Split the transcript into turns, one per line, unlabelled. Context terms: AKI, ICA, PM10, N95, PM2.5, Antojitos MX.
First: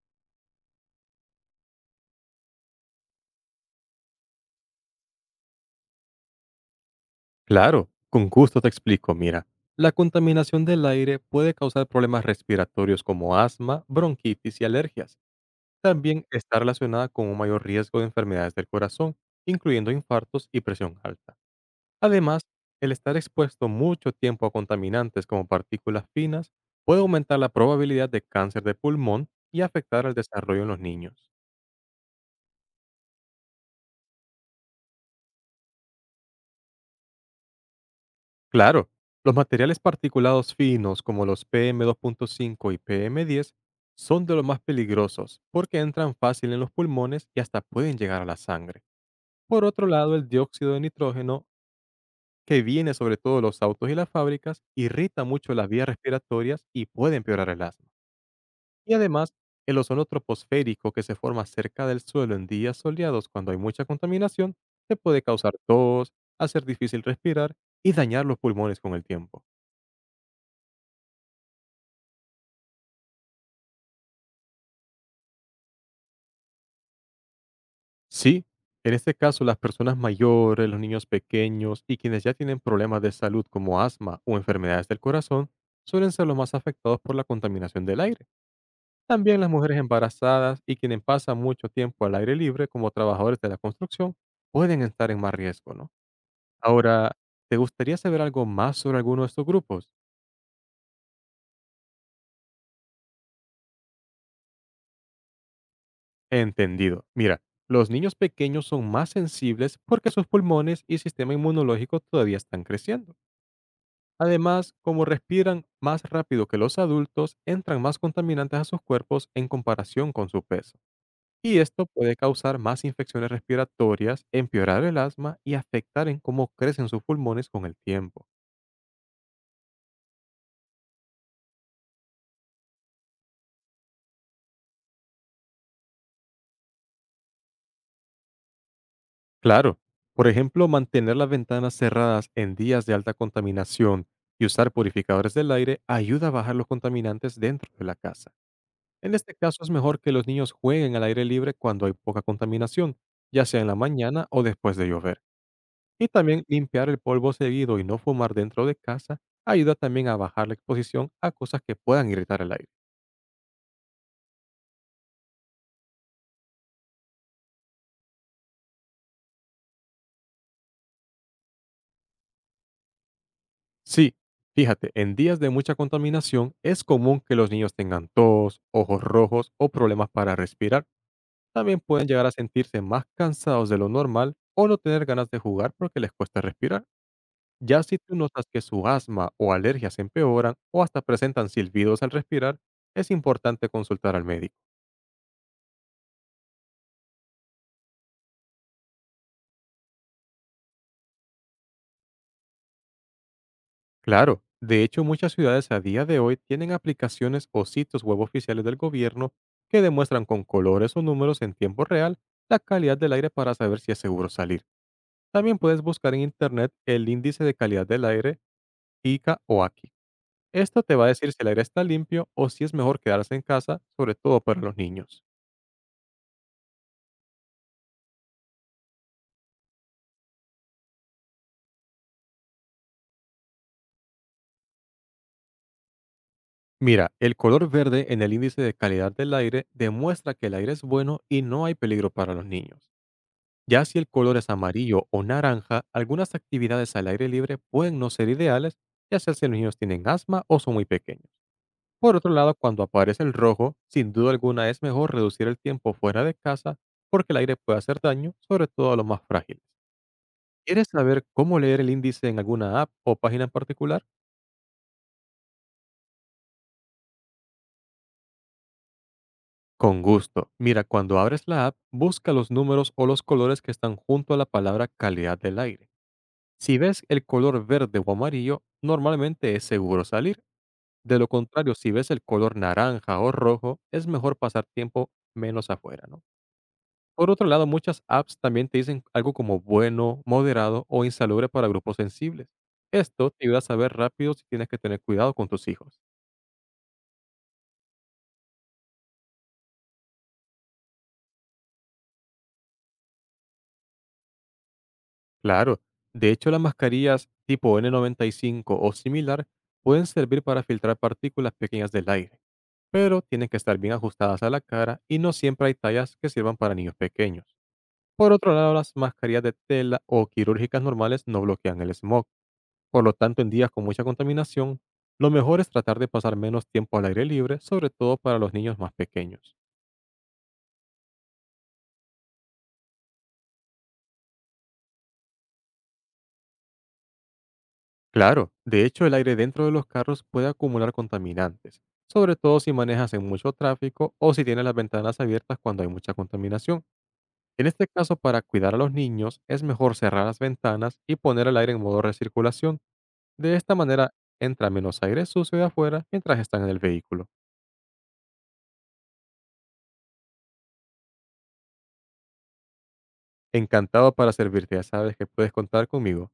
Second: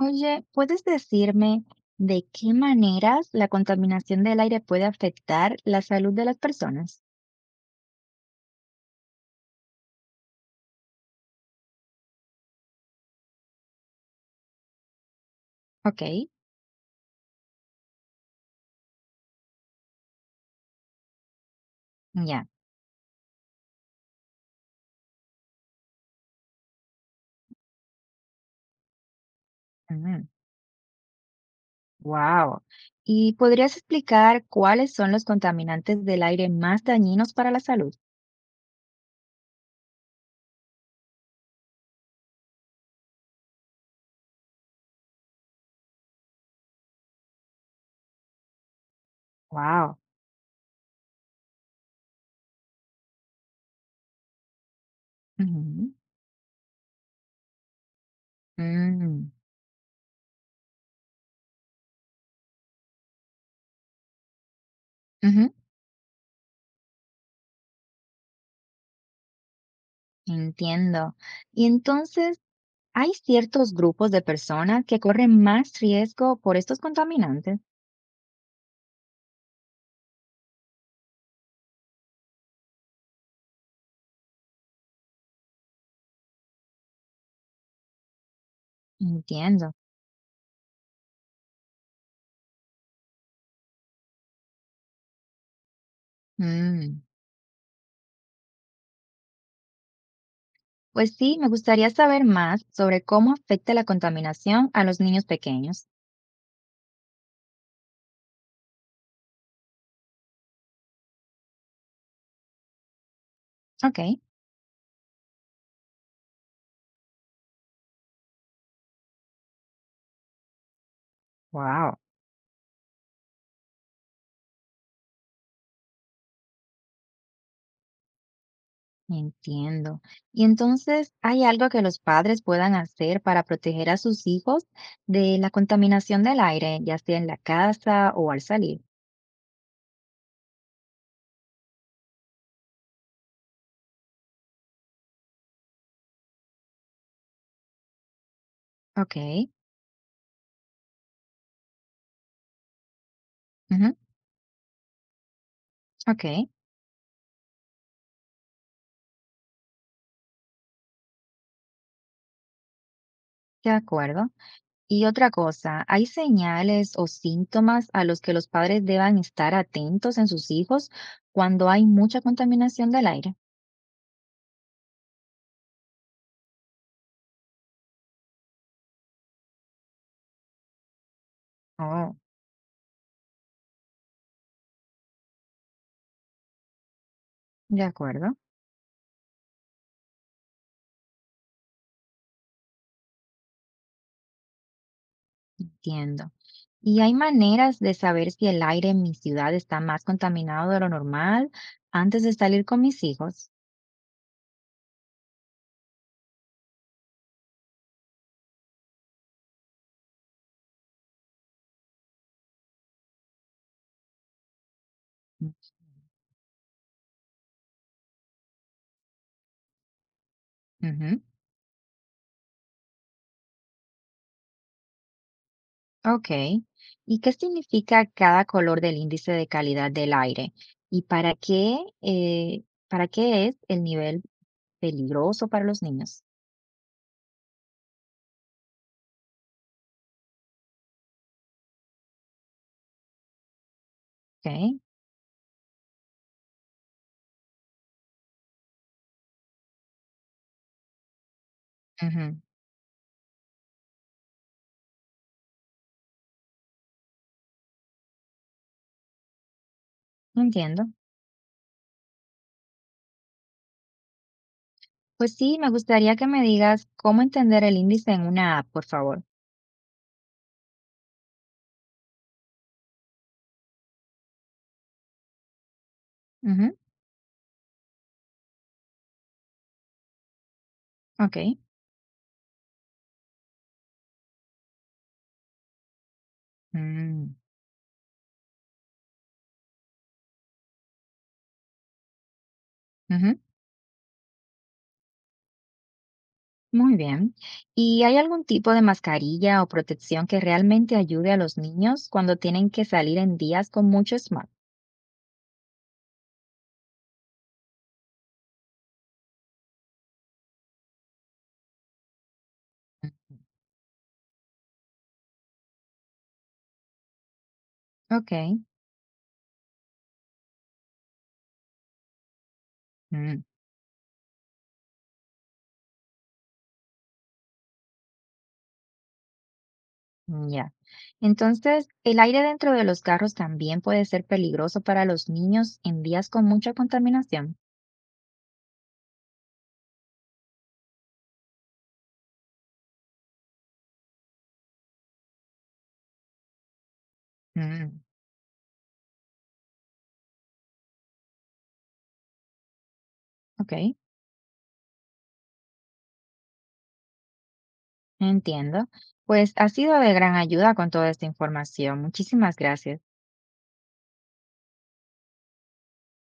Oye, ¿puedes decirme de qué maneras la contaminación del aire puede afectar la salud de las personas?
Claro, con gusto te explico, mira. La contaminación del aire puede causar problemas respiratorios como asma, bronquitis y alergias.
Ok.
También está relacionada con un mayor riesgo de enfermedades del corazón, incluyendo infartos y presión alta. Además,
Ya.
el estar expuesto mucho tiempo a contaminantes como partículas finas puede aumentar la probabilidad de cáncer de pulmón y afectar al desarrollo en los niños.
Wow. ¿Y podrías explicar cuáles son los contaminantes del aire más dañinos para la salud?
Claro, los materiales particulados finos como los PM2.5 y PM10 son de los más peligrosos porque entran fácil en los pulmones y hasta pueden llegar a la sangre. Por otro
Wow.
lado, el dióxido de nitrógeno, que viene sobre todo de los autos y las fábricas, irrita mucho las vías respiratorias y puede empeorar el asma. Y además, el ozono troposférico que se forma cerca del suelo en días soleados cuando hay mucha contaminación, te puede causar tos, hacer difícil respirar y dañar los pulmones con el tiempo.
Entiendo. Y entonces, ¿hay ciertos grupos de personas que corren más riesgo por estos contaminantes?
Sí, en este caso las personas mayores, los niños pequeños y quienes ya tienen problemas de salud como asma o enfermedades del corazón suelen ser los más afectados por la contaminación del aire. También las
Entiendo.
mujeres embarazadas y quienes pasan mucho tiempo al aire libre como trabajadores de la construcción pueden estar en más riesgo, ¿no?
Mm.
Ahora, ¿te gustaría saber algo más sobre alguno de estos grupos?
Pues sí, me gustaría saber más sobre cómo afecta la contaminación a los niños pequeños.
Entendido. Mira, los niños pequeños son más sensibles porque sus pulmones y sistema inmunológico todavía están creciendo.
Ok.
Además, como respiran más rápido que los adultos, entran más contaminantes a sus cuerpos en comparación con su peso. Y esto
Wow.
puede causar más infecciones respiratorias, empeorar el asma y afectar en cómo crecen sus pulmones con el tiempo.
Entiendo. Y entonces, ¿hay algo que los padres puedan hacer para proteger a sus hijos de la contaminación del aire, ya sea en la casa o al salir?
Claro, por ejemplo, mantener las ventanas cerradas en días de alta contaminación y usar purificadores del aire ayuda a bajar los contaminantes dentro de la casa. En
Ok.
este caso es mejor que los niños jueguen al aire libre cuando hay poca contaminación, ya sea en la
Ujú.
mañana o después de llover. Y también
Ok.
limpiar el polvo seguido y no fumar dentro de casa ayuda también a bajar la exposición a cosas que puedan irritar el aire.
De acuerdo. Y otra cosa, ¿hay señales o síntomas a los que los padres deban estar atentos en sus hijos cuando hay mucha contaminación del aire?
Sí, fíjate, en días de mucha contaminación es común que los niños tengan tos, ojos rojos o problemas para respirar. También pueden
Oh.
llegar a sentirse más cansados de lo normal o no tener ganas de jugar porque les cuesta respirar. Ya
De
si tú
acuerdo.
notas que su asma o alergias empeoran o hasta presentan silbidos al respirar, es importante consultar al médico.
Entiendo. ¿Y hay maneras de saber si el aire en mi ciudad está más contaminado de lo normal antes de salir con mis hijos?
Claro, de hecho muchas ciudades a día de hoy tienen aplicaciones o sitios web oficiales del gobierno que demuestran con colores o números en tiempo real la calidad del aire para saber si es seguro salir.
Mm.
También puedes buscar en internet el índice de calidad del aire, ICA o AKI. Esto te va a
Ujú.
decir si el aire está limpio o si es mejor quedarse en casa, sobre todo para los niños.
Ok. ¿Y qué significa cada color del índice de calidad del aire? ¿Y para qué es el nivel peligroso para los niños?
Mira, el color verde en el índice de calidad del aire demuestra que el aire es bueno y no hay peligro para los niños. Ya si el color es
Ok.
amarillo o naranja, algunas actividades al aire libre pueden no ser ideales, ya sea si los niños tienen asma o son muy pequeños. Por otro
Ujú.
lado, cuando aparece el rojo, sin duda alguna es mejor reducir el tiempo fuera de casa porque el aire puede hacer daño, sobre todo a los más frágiles.
Entiendo.
¿Quieres saber cómo leer el índice en alguna app o página en particular?
Pues sí, me gustaría que me digas cómo entender el índice en una app, por favor.
Con gusto. Mira, cuando abres la app, busca los números o los colores que están junto a la palabra calidad del aire.
Ujú.
Si ves el color verde o amarillo, normalmente es seguro salir. De lo
Ok.
contrario, si ves el color naranja o rojo, es mejor pasar tiempo menos afuera, ¿no? Por
Mm.
otro lado, muchas apps también te dicen algo como bueno, moderado o insalubre para grupos sensibles. Esto
Ujú.
te ayuda a saber rápido si tienes que tener cuidado con tus hijos.
Muy bien. ¿Y hay algún tipo de mascarilla o protección que realmente ayude a los niños cuando tienen que salir en días con mucho smog?
Claro, de hecho las mascarillas tipo N95 o similar pueden servir para filtrar partículas pequeñas del aire, pero tienen que estar bien ajustadas a la cara y no siempre hay tallas que sirvan para niños pequeños. Por
Ok.
otro lado, las mascarillas de tela o quirúrgicas normales no bloquean el smog. Por lo tanto,
Mm.
en días con mucha contaminación, lo mejor es tratar de pasar menos tiempo al aire libre, sobre todo para los niños más pequeños.
Ya. Entonces, ¿el aire dentro de los carros también puede ser peligroso para los niños en días con mucha contaminación?
Claro, de hecho, el aire dentro de los carros puede acumular contaminantes, sobre todo si manejas en mucho tráfico o si tienes las ventanas abiertas cuando hay mucha contaminación. En este
Mm.
caso, para cuidar a los niños, es mejor cerrar las ventanas y poner el aire en modo recirculación. De
Ok.
esta manera, entra menos aire sucio de afuera mientras están en el vehículo.
Entiendo. Pues ha sido de gran ayuda con toda esta información. Muchísimas gracias.
Encantado para servirte, ya sabes que puedes contar conmigo.